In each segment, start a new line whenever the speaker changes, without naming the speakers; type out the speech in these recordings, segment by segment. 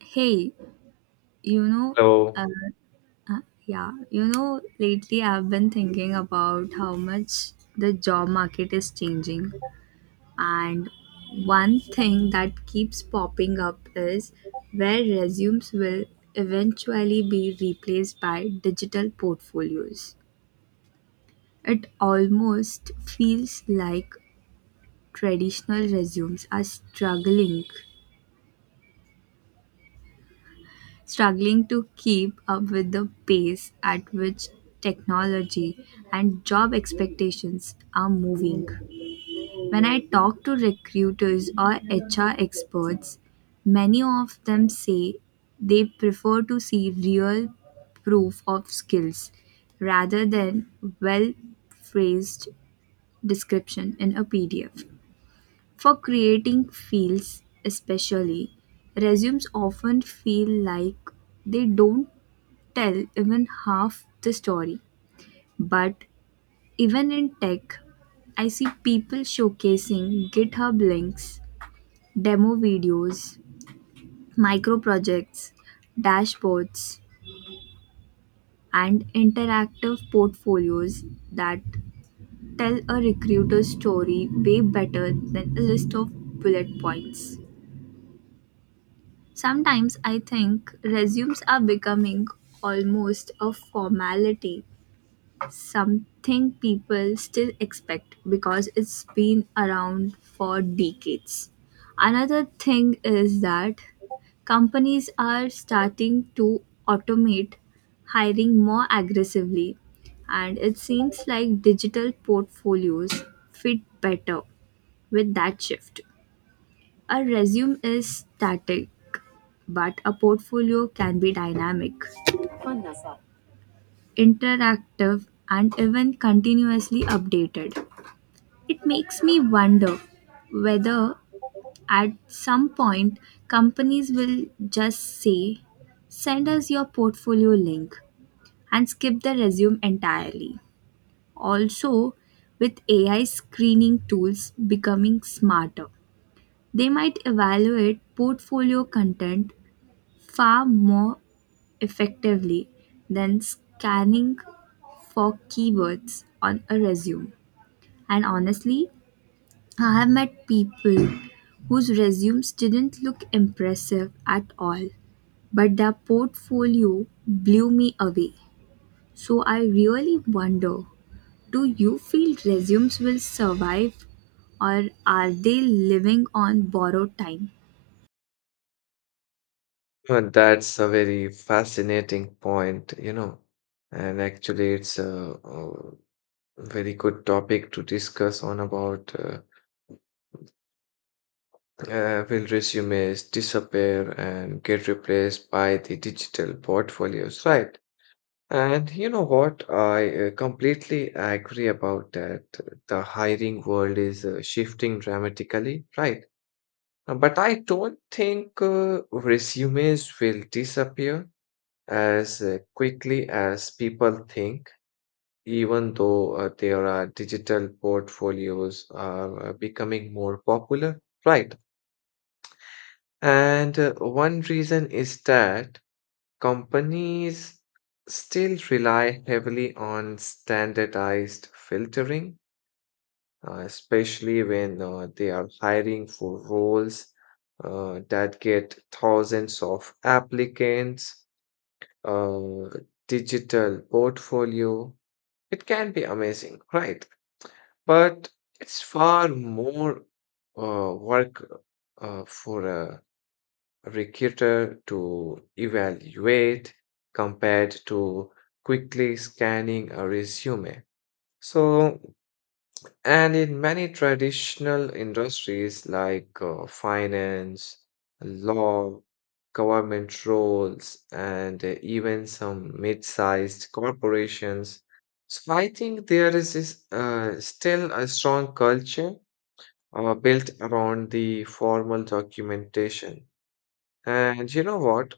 Hey, you know,
So
uh, yeah, lately I've been thinking about how much the job market is changing. And one thing that keeps popping up is where resumes will eventually be replaced by digital portfolios. It almost feels like traditional resumes are struggling to keep up with the pace at which technology and job expectations are moving. When I talk to recruiters or HR experts, many of them say they prefer to see real proof of skills rather than well phrased description in a PDF. For creating fields, especially, resumes often feel like they don't tell even half the story. But even in tech, I see people showcasing GitHub links, demo videos, micro projects, dashboards, and interactive portfolios that tell a recruiter's story way better than a list of bullet points. Sometimes I think resumes are becoming almost a formality something people still expect because it's been around for decades. Another thing is that companies are starting to automate hiring more aggressively, and it seems like digital portfolios fit better with that shift. A resume is static, but a portfolio can be dynamic, interactive, and even continuously updated. It makes me wonder whether at some point companies will just say, send us your portfolio link and skip the resume entirely. Also, with AI screening tools becoming smarter, they might evaluate portfolio content far more effectively than scanning for keywords on a resume. And honestly, I have met people whose resumes didn't look impressive at all, but their portfolio blew me away. So I really wonder, do you feel resumes will survive or are they living on borrowed time?
uh, that's a very fascinating point, you know, and actually it's a very good topic to discuss on about will resumes disappear and get replaced by the digital portfolios, right? And you know what? I completely agree about that. The hiring world is shifting dramatically, right? But I don't think resumes will disappear as quickly as people think, even though there are digital portfolios are becoming more popular, right? And one reason is that companies still rely heavily on standardized filtering, especially when they are hiring for roles that get thousands of applicants. Uh, Digital portfolio, it can be amazing, right? But it's far more work for a recruiter to evaluate compared to quickly scanning a resume. So and in many traditional industries like finance, law, government roles, and even some mid sized corporations. So I think there is this, still a strong culture built around the formal documentation. And you know what?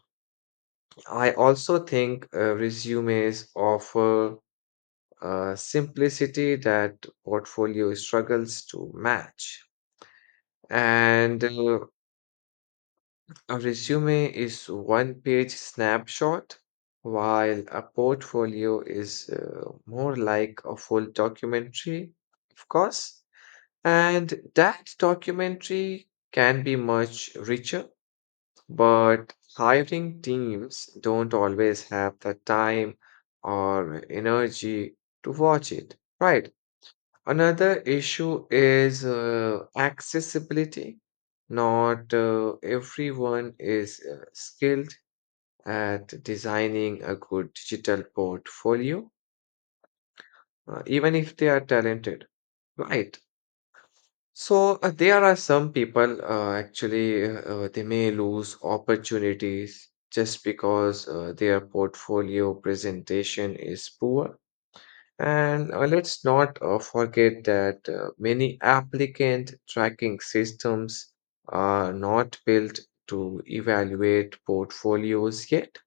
I also think resumes offer simplicity that portfolio struggles to match. And a resume is one page snapshot, while a portfolio is more like a full documentary, of course. And that documentary can be much richer, but hiring teams don't always have the time or energy to watch it, right? Another issue is accessibility. Not everyone is skilled at designing a good digital portfolio, even if they are talented, right? So there are some people actually they may lose opportunities just because their portfolio presentation is poor. And let's not forget that many applicant tracking systems are not built to evaluate portfolios yet.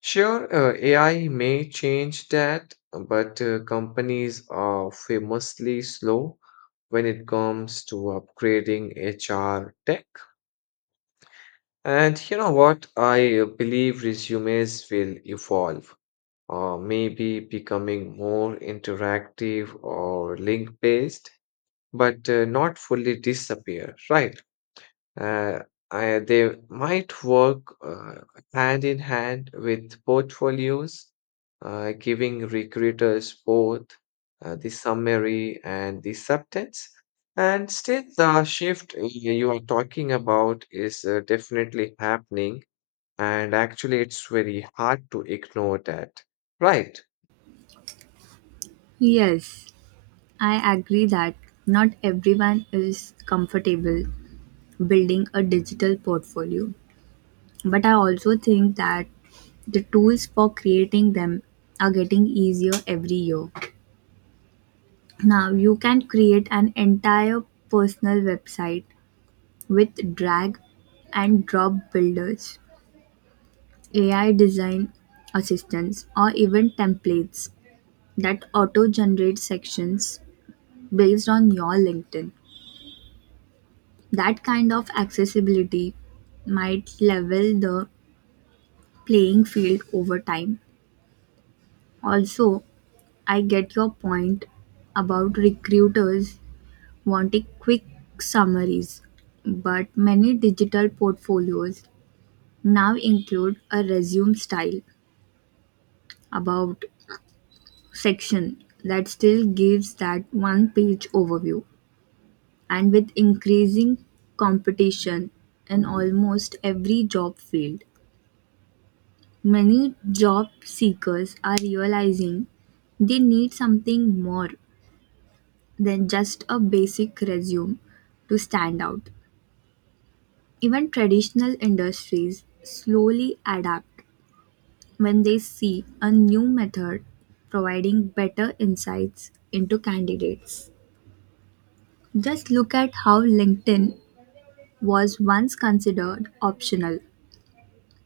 Sure, AI may change that, but companies are famously slow when it comes to upgrading HR tech. And you know what? I believe resumes will evolve. Or maybe becoming more interactive or link based, but not fully disappear, right? Uh, they might work hand in hand with portfolios, giving recruiters both the summary and the substance. And still, the shift you are talking about is definitely happening, and actually, it's very hard to ignore that, right?
Yes, I agree that not everyone is comfortable building a digital portfolio. But I also think that the tools for creating them are getting easier every year. Now you can create an entire personal website with drag and drop builders, AI design assistants, or even templates that auto generate sections based on your LinkedIn. That kind of accessibility might level the playing field over time. Also, I get your point about recruiters wanting quick summaries, but many digital portfolios now include a resume style about section that still gives that one page overview. And with increasing competition in almost every job field, many job seekers are realizing they need something more than just a basic resume to stand out. Even traditional industries slowly adapt when they see a new method providing better insights into candidates. Just look at how LinkedIn was once considered optional,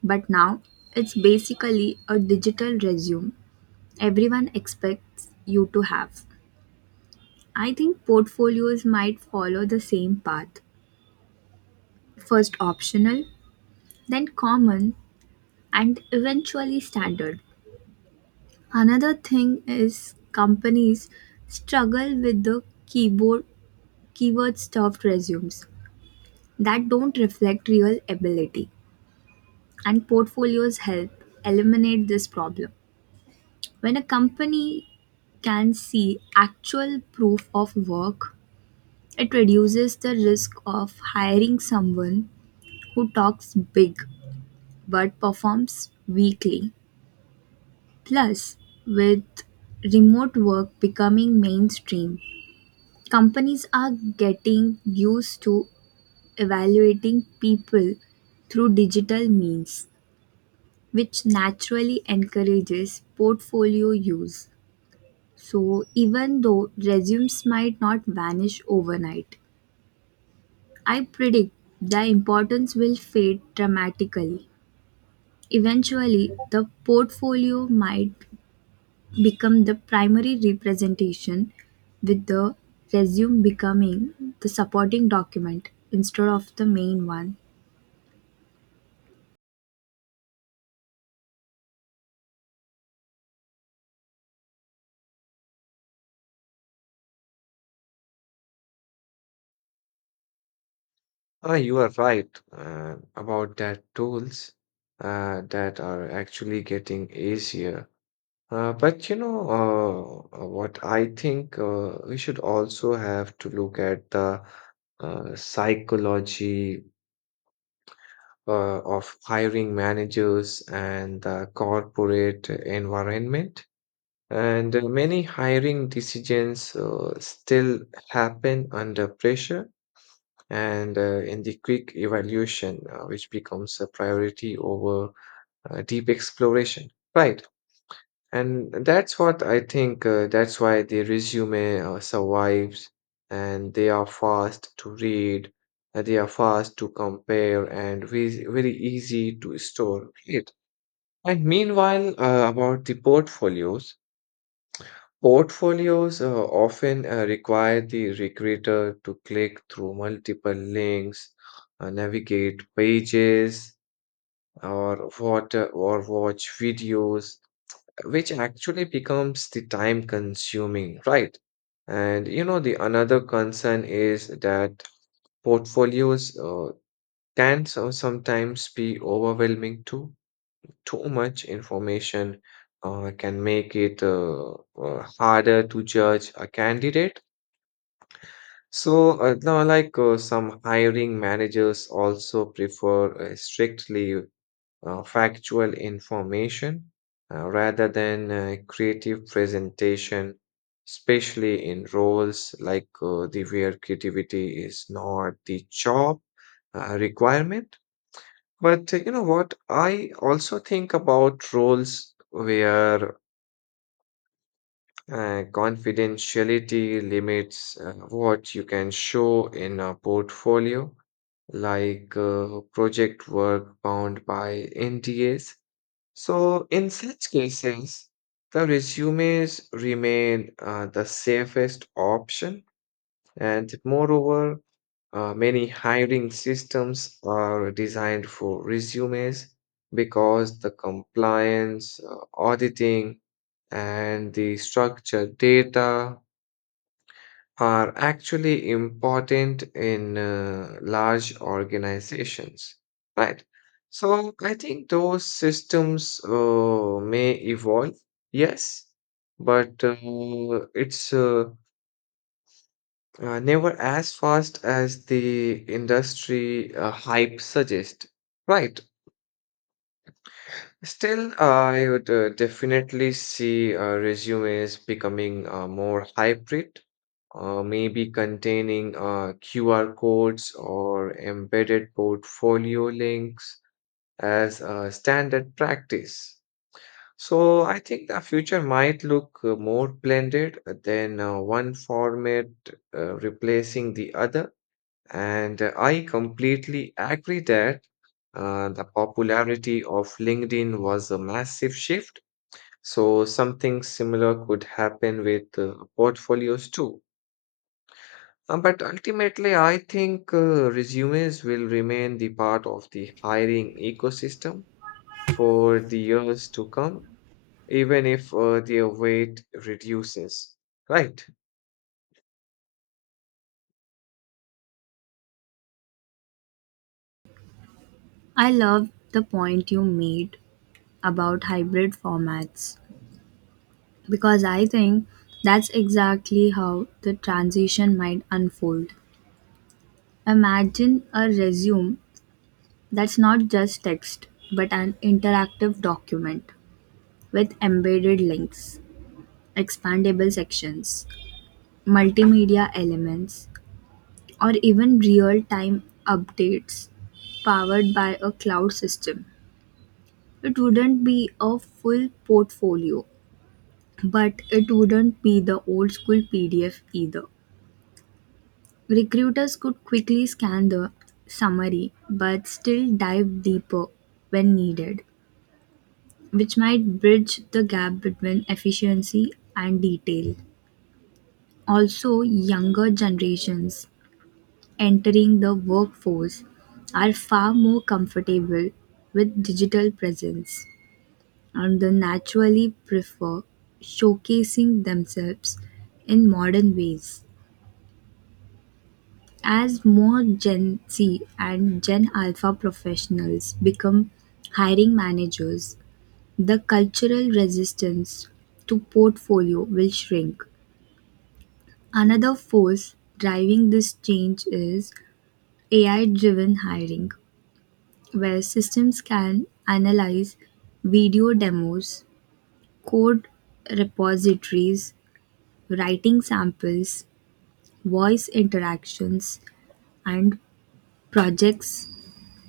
but now it's basically a digital resume everyone expects you to have. I think portfolios might follow the same path. First optional, then common, and eventually standard. Another thing is companies struggle with the keyboard keyword stuffed resumes that don't reflect real ability and portfolios help eliminate this problem. When a company can see actual proof of work, it reduces the risk of hiring someone who talks big but performs weakly. Plus, with remote work becoming mainstream, companies are getting used to evaluating people through digital means, which naturally encourages portfolio use. So, even though resumes might not vanish overnight, I predict the importance will fade dramatically. Eventually, the portfolio might become the primary representation, with the resume becoming the supporting document instead of the main one.
Ah, you are right about that tools that are actually getting easier. But you know what I think we should also have to look at the psychology of hiring managers and the corporate environment. And many hiring decisions still happen under pressure and in the quick evaluation, which becomes a priority over deep exploration. Right. And that's what I think, that's why the resume survives and they are fast to read, they are fast to compare, and very, very easy to store. Right. And meanwhile, about the portfolios. Portfolios often require the recruiter to click through multiple links, navigate pages, or watch videos, which actually becomes the time consuming, right? And you know, the another concern is that portfolios can sometimes be overwhelming, too much information can make it harder to judge a candidate. So now, like some hiring managers also prefer strictly factual information rather than creative presentation, especially in roles like the where creativity is not the job requirement. But you know what? I also think about roles where confidentiality limits what you can show in a portfolio, like project work bound by NDAs. So, in such cases, the resumes remain the safest option. And moreover, many hiring systems are designed for resumes because the compliance, auditing, and the structured data are actually important in large organizations, right? So I think those systems may evolve, yes, but it's never as fast as the industry hype suggests. Right. Still, I would definitely see resumes becoming more hybrid, maybe containing QR codes or embedded portfolio links as a standard practice. So I think the future might look more blended than one format replacing the other. And I completely agree that the popularity of LinkedIn was a massive shift. So something similar could happen with portfolios too. But ultimately, I think resumes will remain the part of the hiring ecosystem for the years to come, even if their weight reduces. Right.
I love the point you made about hybrid formats because I think that's exactly how the transition might unfold. Imagine a resume that's not just text but an interactive document with embedded links, expandable sections, multimedia elements, or even real-time updates powered by a cloud system. It wouldn't be a full portfolio, but it wouldn't be the old school PDF either. Recruiters could quickly scan the summary but still dive deeper when needed, which might bridge the gap between efficiency and detail. Also, younger generations entering the workforce are far more comfortable with digital presence and they naturally prefer showcasing themselves in modern ways. As more Gen Z and Gen Alpha professionals become hiring managers, the cultural resistance to portfolio will shrink. Another force driving this change is AI driven hiring, where systems can analyze video demos, code repositories, writing samples, voice interactions, and projects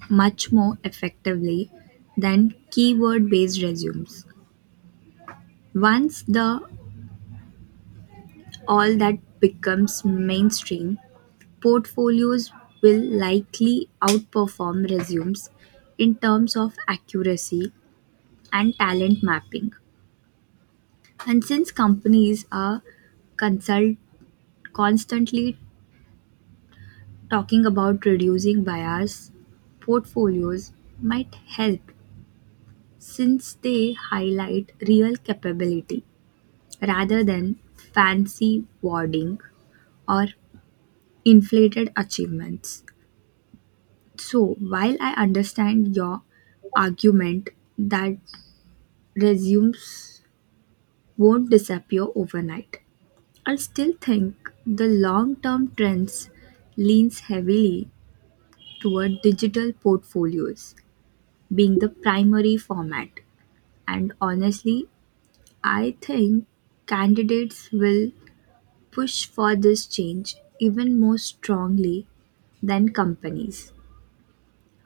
much more effectively than keyword based resumes. Once the all that becomes mainstream, portfolios will likely outperform resumes in terms of accuracy and talent mapping. And since companies are consult- constantly talking about reducing bias, portfolios might help since they highlight real capability rather than fancy wording or inflated achievements. So, while I understand your argument that resumes won't disappear overnight, I still think the long term trends leans heavily toward digital portfolios being the primary format. And honestly, I think candidates will push for this change even more strongly than companies.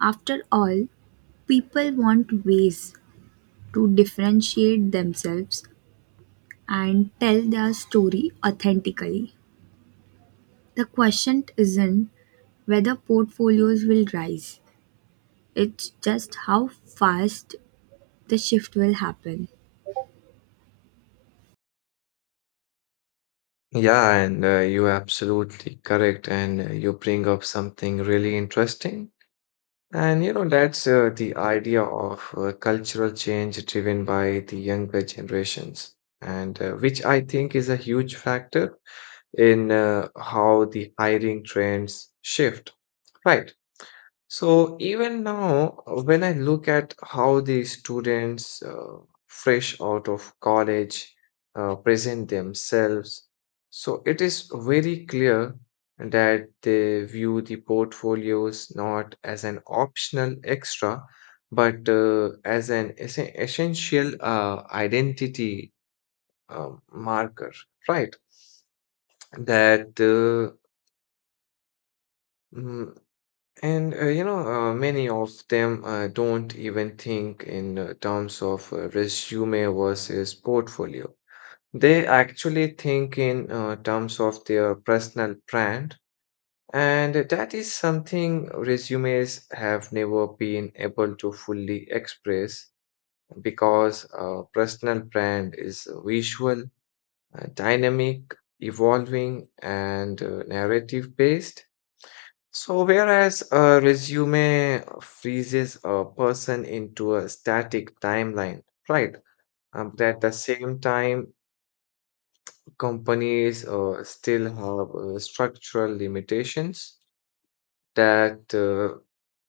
After all, people want ways to differentiate themselves and tell their story authentically. The question isn't whether portfolios will rise. It's just how fast the shift will happen.
Yeah, and you're absolutely correct. And you bring up something really interesting. And you know, that's the idea of cultural change driven by the younger generations, and which I think is a huge factor in how the hiring trends shift. Right. So even now, when I look at how the students fresh out of college present themselves, so it is very clear that they view the portfolios not as an optional extra, but as an essential identity marker, right? That uh, mm, And you know, many of them don't even think in terms of resume versus portfolio. They actually think in terms of their personal brand, and that is something resumes have never been able to fully express because personal brand is visual, dynamic, evolving, and narrative based. So, whereas a resume freezes a person into a static timeline, right? But at the same time, companies still have structural limitations that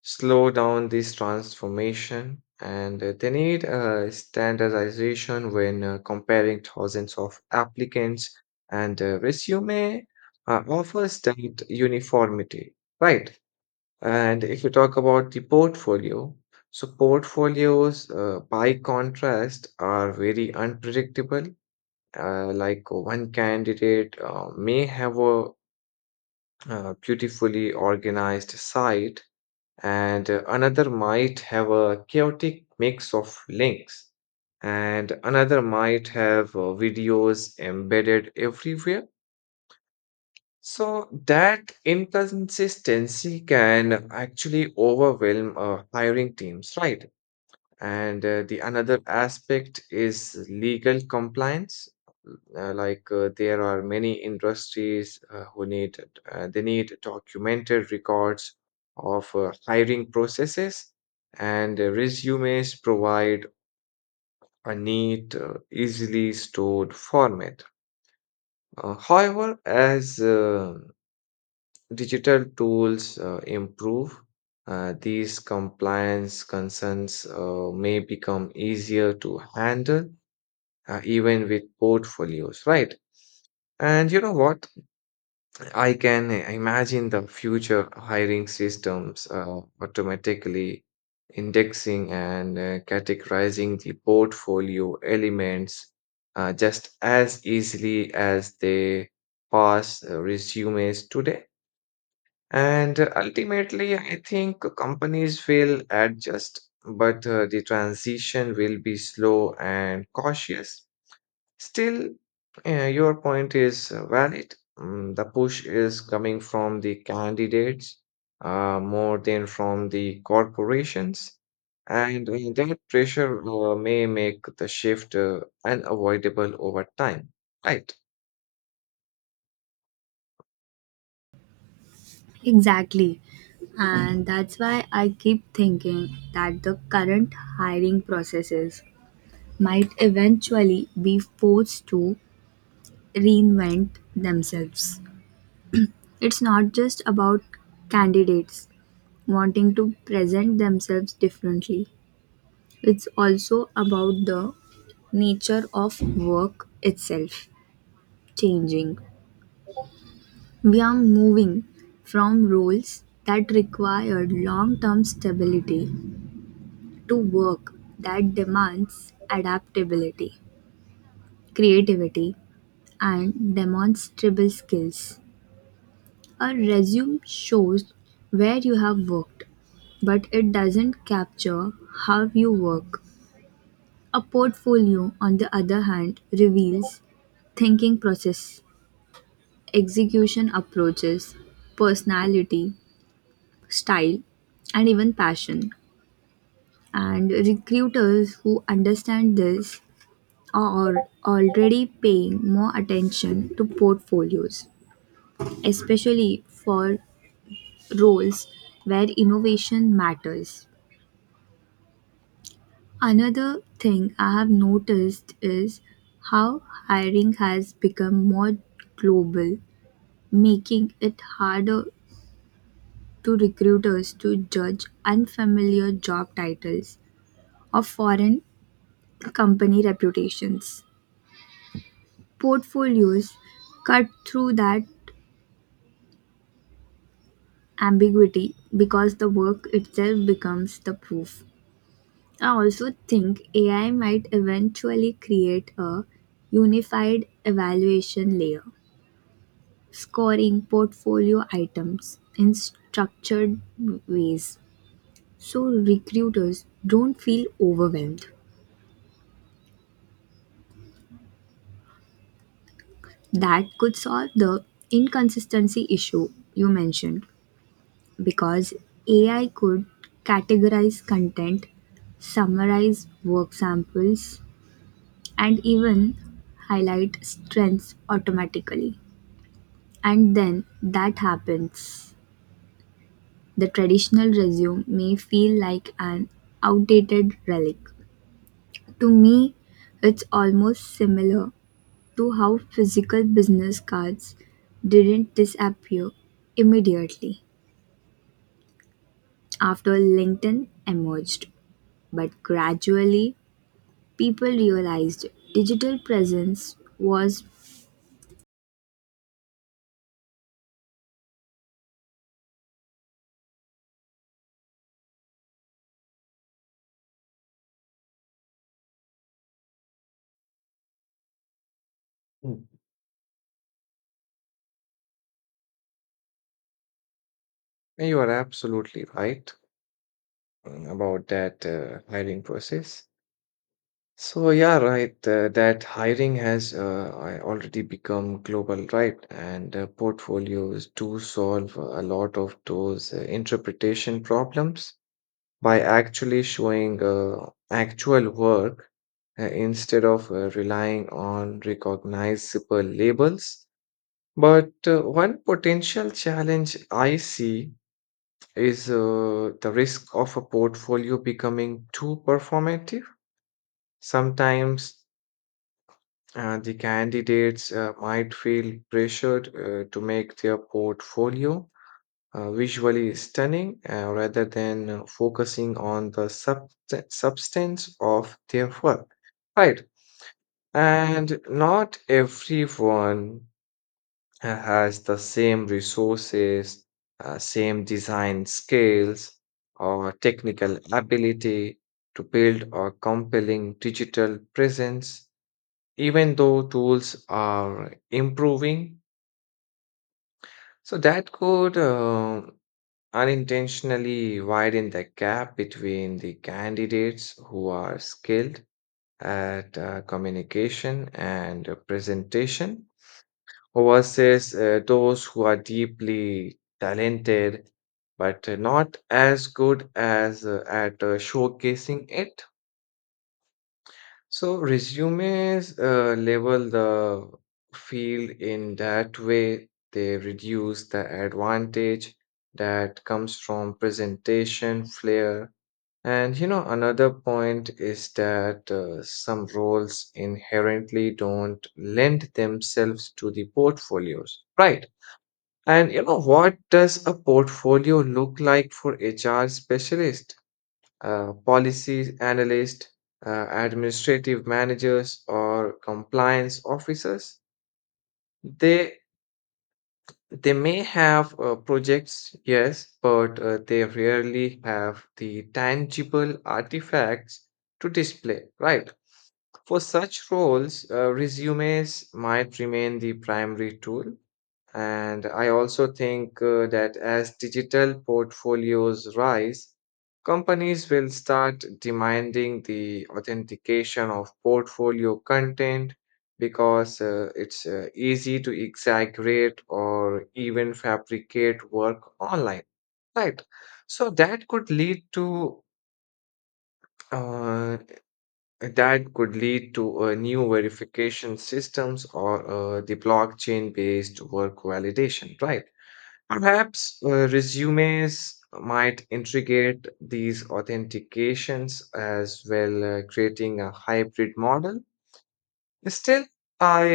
slow down this transformation, and they need standardization when comparing thousands of applicants, and resume offers that uniformity, right? And if you talk about the portfolio, so portfolios, by contrast, are very unpredictable. Like one candidate may have a beautifully organized site, and another might have a chaotic mix of links, and another might have videos embedded everywhere, so that inconsistency can actually overwhelm hiring teams, right? And the another aspect is legal compliance. Like there are many industries who need they need documented records of hiring processes, and resumes provide a neat, easily stored format. However, as digital tools improve, these compliance concerns may become easier to handle, even with portfolios, right? And you know what? I can imagine the future hiring systems automatically indexing and categorizing the portfolio elements just as easily as they pass resumes today. And ultimately, I think companies will adjust, but the transition will be slow and cautious. Still, your point is valid. The push is coming from the candidates more than from the corporations. And that pressure may make the shift unavoidable over time. Right.
Exactly. And that's why I keep thinking that the current hiring processes might eventually be forced to reinvent themselves. It's not just about candidates wanting to present themselves differently, it's also about the nature of work itself changing. We are moving from roles that require long-term stability to work that demands adaptability, creativity, and demonstrable skills. A resume shows where you have worked, but it doesn't capture how you work. A portfolio, on the other hand, reveals thinking process, execution approaches, personality, style, and even passion. And recruiters who understand this are already paying more attention to portfolios, especially for roles where innovation matters. Another thing I have noticed is how hiring has become more global, making it harder to recruiters to judge unfamiliar job titles or foreign company reputations. Portfolios cut through that ambiguity because the work itself becomes the proof. I also think AI might eventually create a unified evaluation layer, scoring portfolio items in structured ways so recruiters don't feel overwhelmed. That could solve the inconsistency issue you mentioned because AI could categorize content, summarize work samples, and even highlight strengths automatically. And then that happens. The traditional resume may feel like an outdated relic. To me, it's almost similar to how physical business cards didn't disappear immediately after LinkedIn emerged, but gradually people realized digital presence was
Mm. You are absolutely right. About that hiring process. So yeah, right. That hiring has I already become global, right? And portfolios do solve a lot of those interpretation problems by actually showing actual work instead of relying on recognizable labels. But one potential challenge I see is the risk of a portfolio becoming too performative. Sometimes the candidates might feel pressured to make their portfolio visually stunning rather than focusing on the substance of their work. Right. And not everyone has the same resources, same design skills, or technical ability to build a compelling digital presence, even though tools are improving. So that could unintentionally widen the gap between the candidates who are skilled at communication and presentation versus those who are deeply talented but not as good as at showcasing it. So resumes level the field in that way. They reduce the advantage that comes from presentation flair. And you know, another point is that some roles inherently don't lend themselves to the portfolios, right? And you know, what does a portfolio look like for HR specialist, policy analyst, administrative managers, or compliance officers? They they may have projects, yes, but they rarely have the tangible artifacts to display, right? For such roles, resumes might remain the primary tool. And I also think that as digital portfolios rise, companies will start demanding the authentication of portfolio content because it's easy to exaggerate or even fabricate work online, right? So uh, that could lead to new verification systems or the blockchain-based work validation, right? Perhaps resumes might integrate these authentications as well, creating a hybrid model. Still, I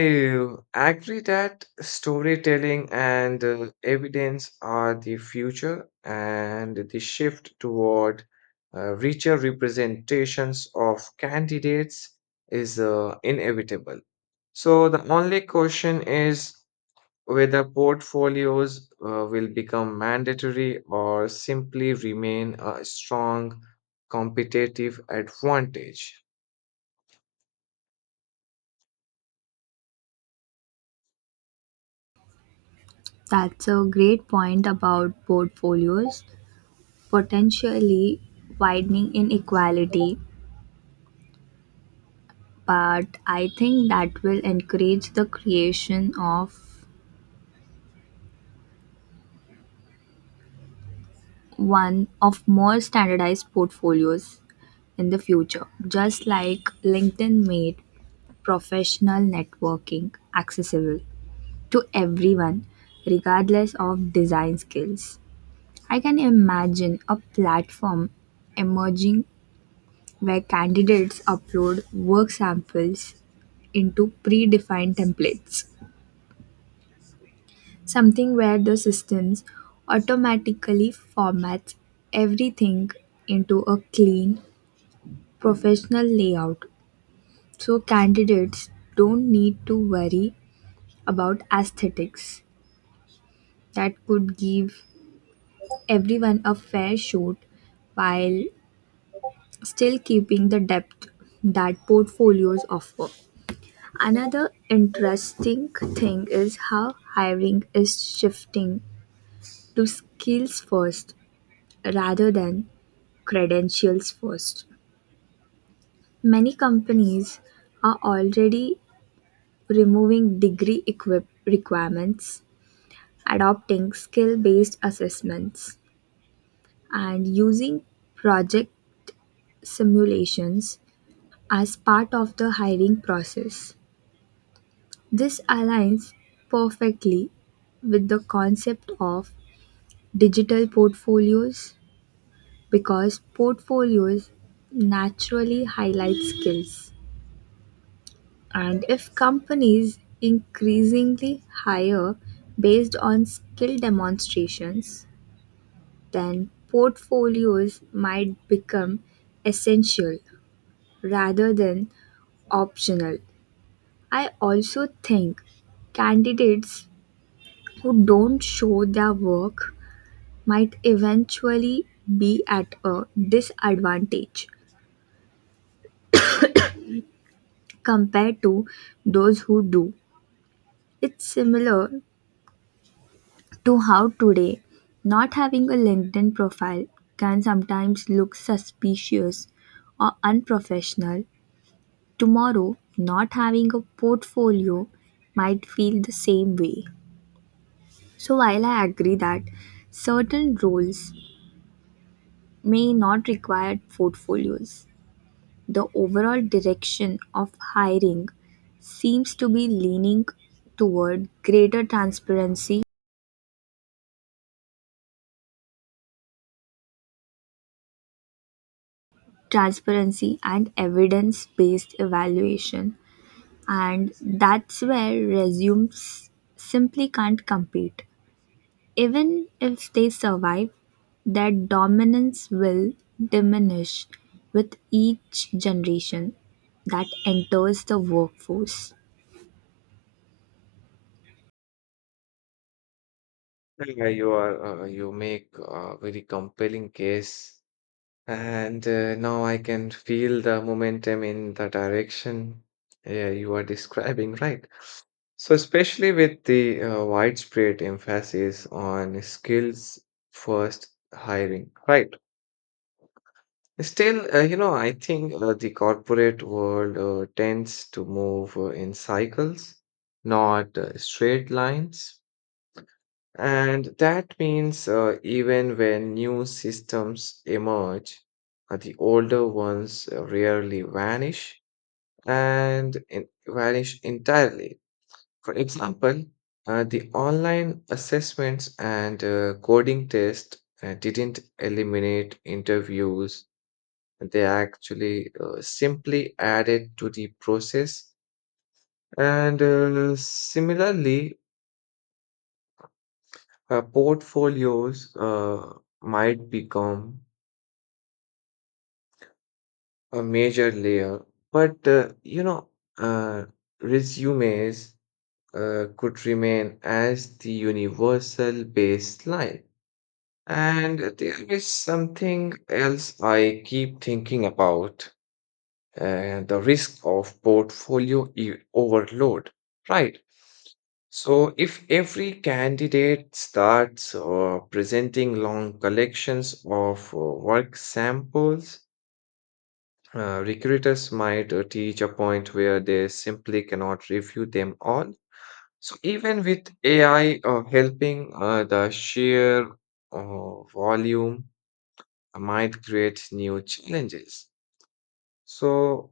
agree that storytelling and evidence are the future, and the shift toward richer representations of candidates is inevitable. So, the only question is whether portfolios will become mandatory or simply remain a strong competitive advantage.
that's a great point about portfolios potentially widening inequality, but I think that will encourage the creation of one of more standardized portfolios in the future, just like LinkedIn made professional networking accessible to everyone regardless of design skills. I can imagine a platform emerging where candidates upload work samples into predefined templates, something where the systems automatically formats everything into a clean, professional layout so candidates don't need to worry about aesthetics that could give everyone a fair shot while still keeping the depth that portfolios offer. Another interesting thing is how hiring is shifting to skills first rather than credentials first. Many companies are already removing degree equip requirements, adopting skill based assessments, and using project simulations as part of the hiring process. This aligns perfectly with the concept of digital portfolios because portfolios naturally highlight skills. And if companies increasingly hire based on skill demonstrations, then portfolios might become essential rather than optional. I also think candidates who don't show their work might eventually be at a disadvantage compared to those who do. It's similar to how today not having a LinkedIn profile can sometimes look suspicious or unprofessional. Tomorrow, not having a portfolio might feel the same way. So, while I agree that certain roles may not require portfolios, the overall direction of hiring seems to be leaning toward greater transparency and evidence-based evaluation, and that's where resumes simply can't compete. Even if they survive, their dominance will diminish with each generation that enters the workforce.
Yeah, you make a very compelling case, and now I can feel the momentum in the direction yeah, you are describing, right? So especially with the widespread emphasis on skills first hiring, right? Still, you know, I think the corporate world tends to move in cycles, not straight lines. And that means even when new systems emerge, the older ones rarely vanish vanish entirely. For example, the online assessments and coding tests didn't eliminate interviews, they actually simply added to the process. And similarly, portfolios might become a major layer, but uh, resumes could remain as the universal baseline. And there is something else I keep thinking about: the risk of portfolio overload, right? So, if every candidate starts presenting long collections of work samples, recruiters might reach a point where they simply cannot review them all. So, even with AI helping, the sheer volume might create new challenges. So,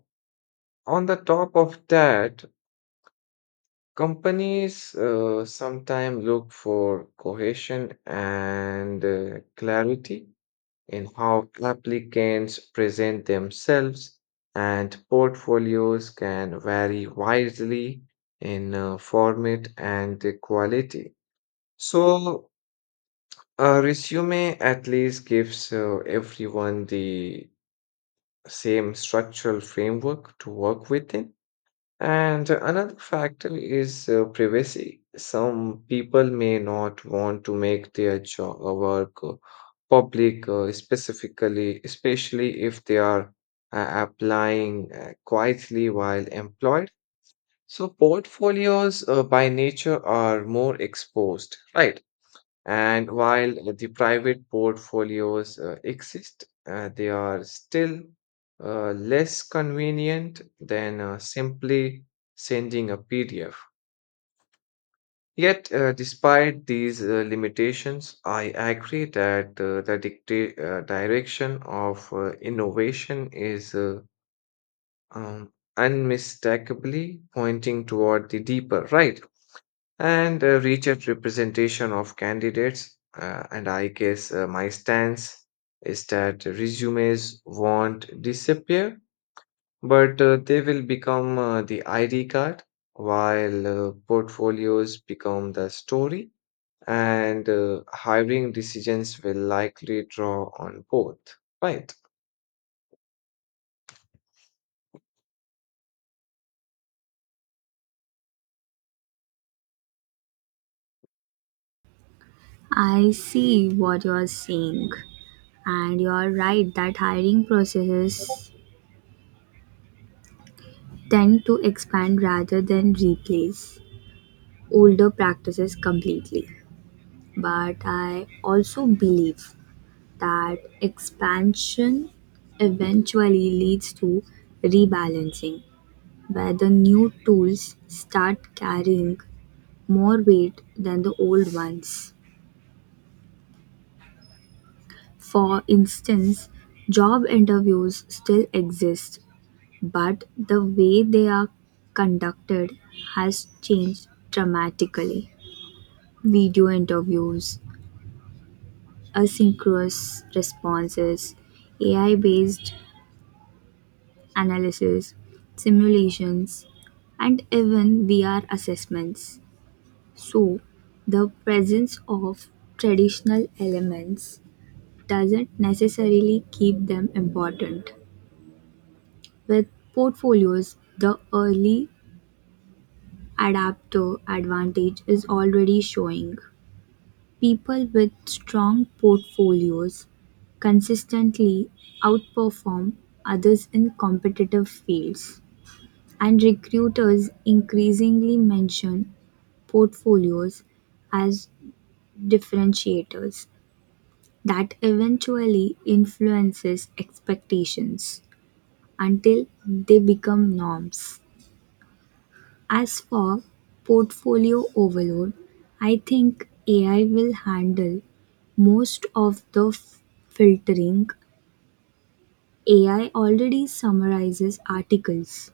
on the top of that, companies sometimes look for cohesion and clarity in how applicants present themselves, and portfolios can vary widely in format and quality. So, a resume at least gives everyone the same structural framework to work within. And another factor is privacy. Some people may not want to make their job or work public, especially if they are applying quietly while employed. So portfolios, by nature, are more exposed, right? And while the private portfolios exist, they are still less convenient than simply sending a PDF. Yet, despite these limitations, I agree that the direction of innovation is um, unmistakably pointing toward the deeper, right? And a richer representation of candidates. And I guess my stance is that resumes won't disappear, but they will become the ID card, while portfolios become the story, and hiring decisions will likely draw on both. Right.
I see what you're saying, and you're right that hiring processes tend to expand rather than replace older practices completely. But I also believe that expansion eventually leads to rebalancing, where the new tools start carrying more weight than the old ones. For instance, job interviews still exist, but the way they are conducted has changed dramatically. Video interviews, asynchronous responses, AI based analysis, simulations, and even VR assessments. So, the presence of traditional elements doesn't necessarily keep them important. With portfolios, the early adapter advantage is already showing. People with strong portfolios consistently outperform others in competitive fields, and recruiters increasingly mention portfolios as differentiators that eventually influences expectations until they become norms. As for portfolio overload, I think AI will handle most of the filtering. AI already summarizes articles,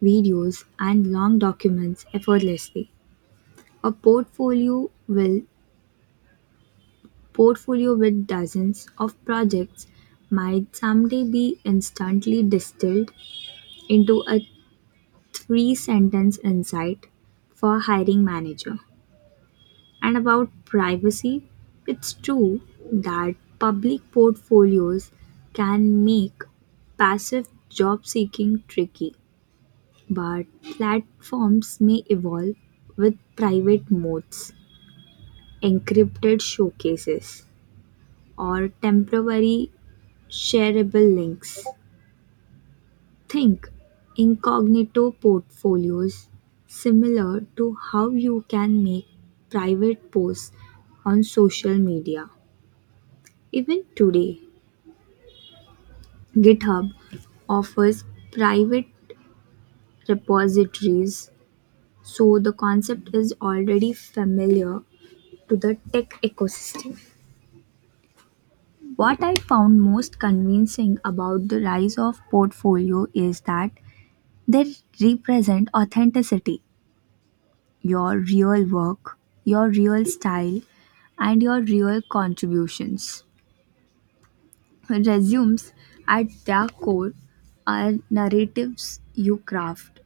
videos, and long documents effortlessly. A portfolio with dozens of projects might someday be instantly distilled into a 3 sentence insight for hiring manager. And about privacy, it's true that public portfolios can make passive job seeking tricky, but platforms may evolve with private modes, encrypted showcases, or temporary shareable links. Think incognito portfolios similar to how you can make private posts on social media. Even today, GitHub offers private repositories, so the concept is already familiar to the tech ecosystem. What I found most convincing about the rise of portfolio is that they represent authenticity, your real work, your real style, and your real contributions. Resumes, at their core, are narratives you craft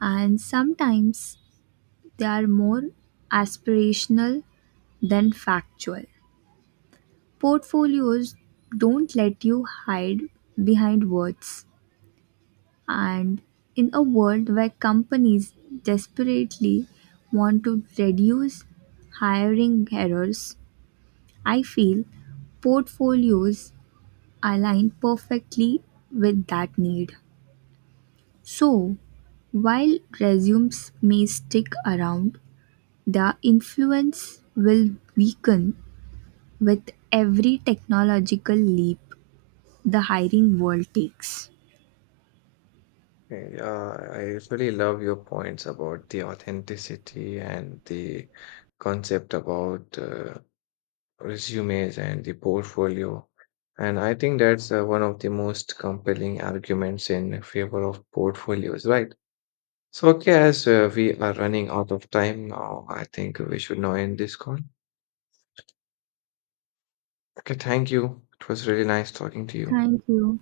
and sometimes they are more aspirational than factual. Portfolios don't let you hide behind words, and in a world where companies desperately want to reduce hiring errors, I feel portfolios align perfectly with that need. So, while resumes may stick around, their influence will weaken with every technological leap the hiring world takes.
Okay. I really love your points about the authenticity and the concept about. Resumes and the portfolio. And I think that's one of the most compelling arguments in favor of portfolios, right? So, okay, as we are running out of time now, I think we should now end this call. Okay, thank you. It was really nice talking to you.
Thank you.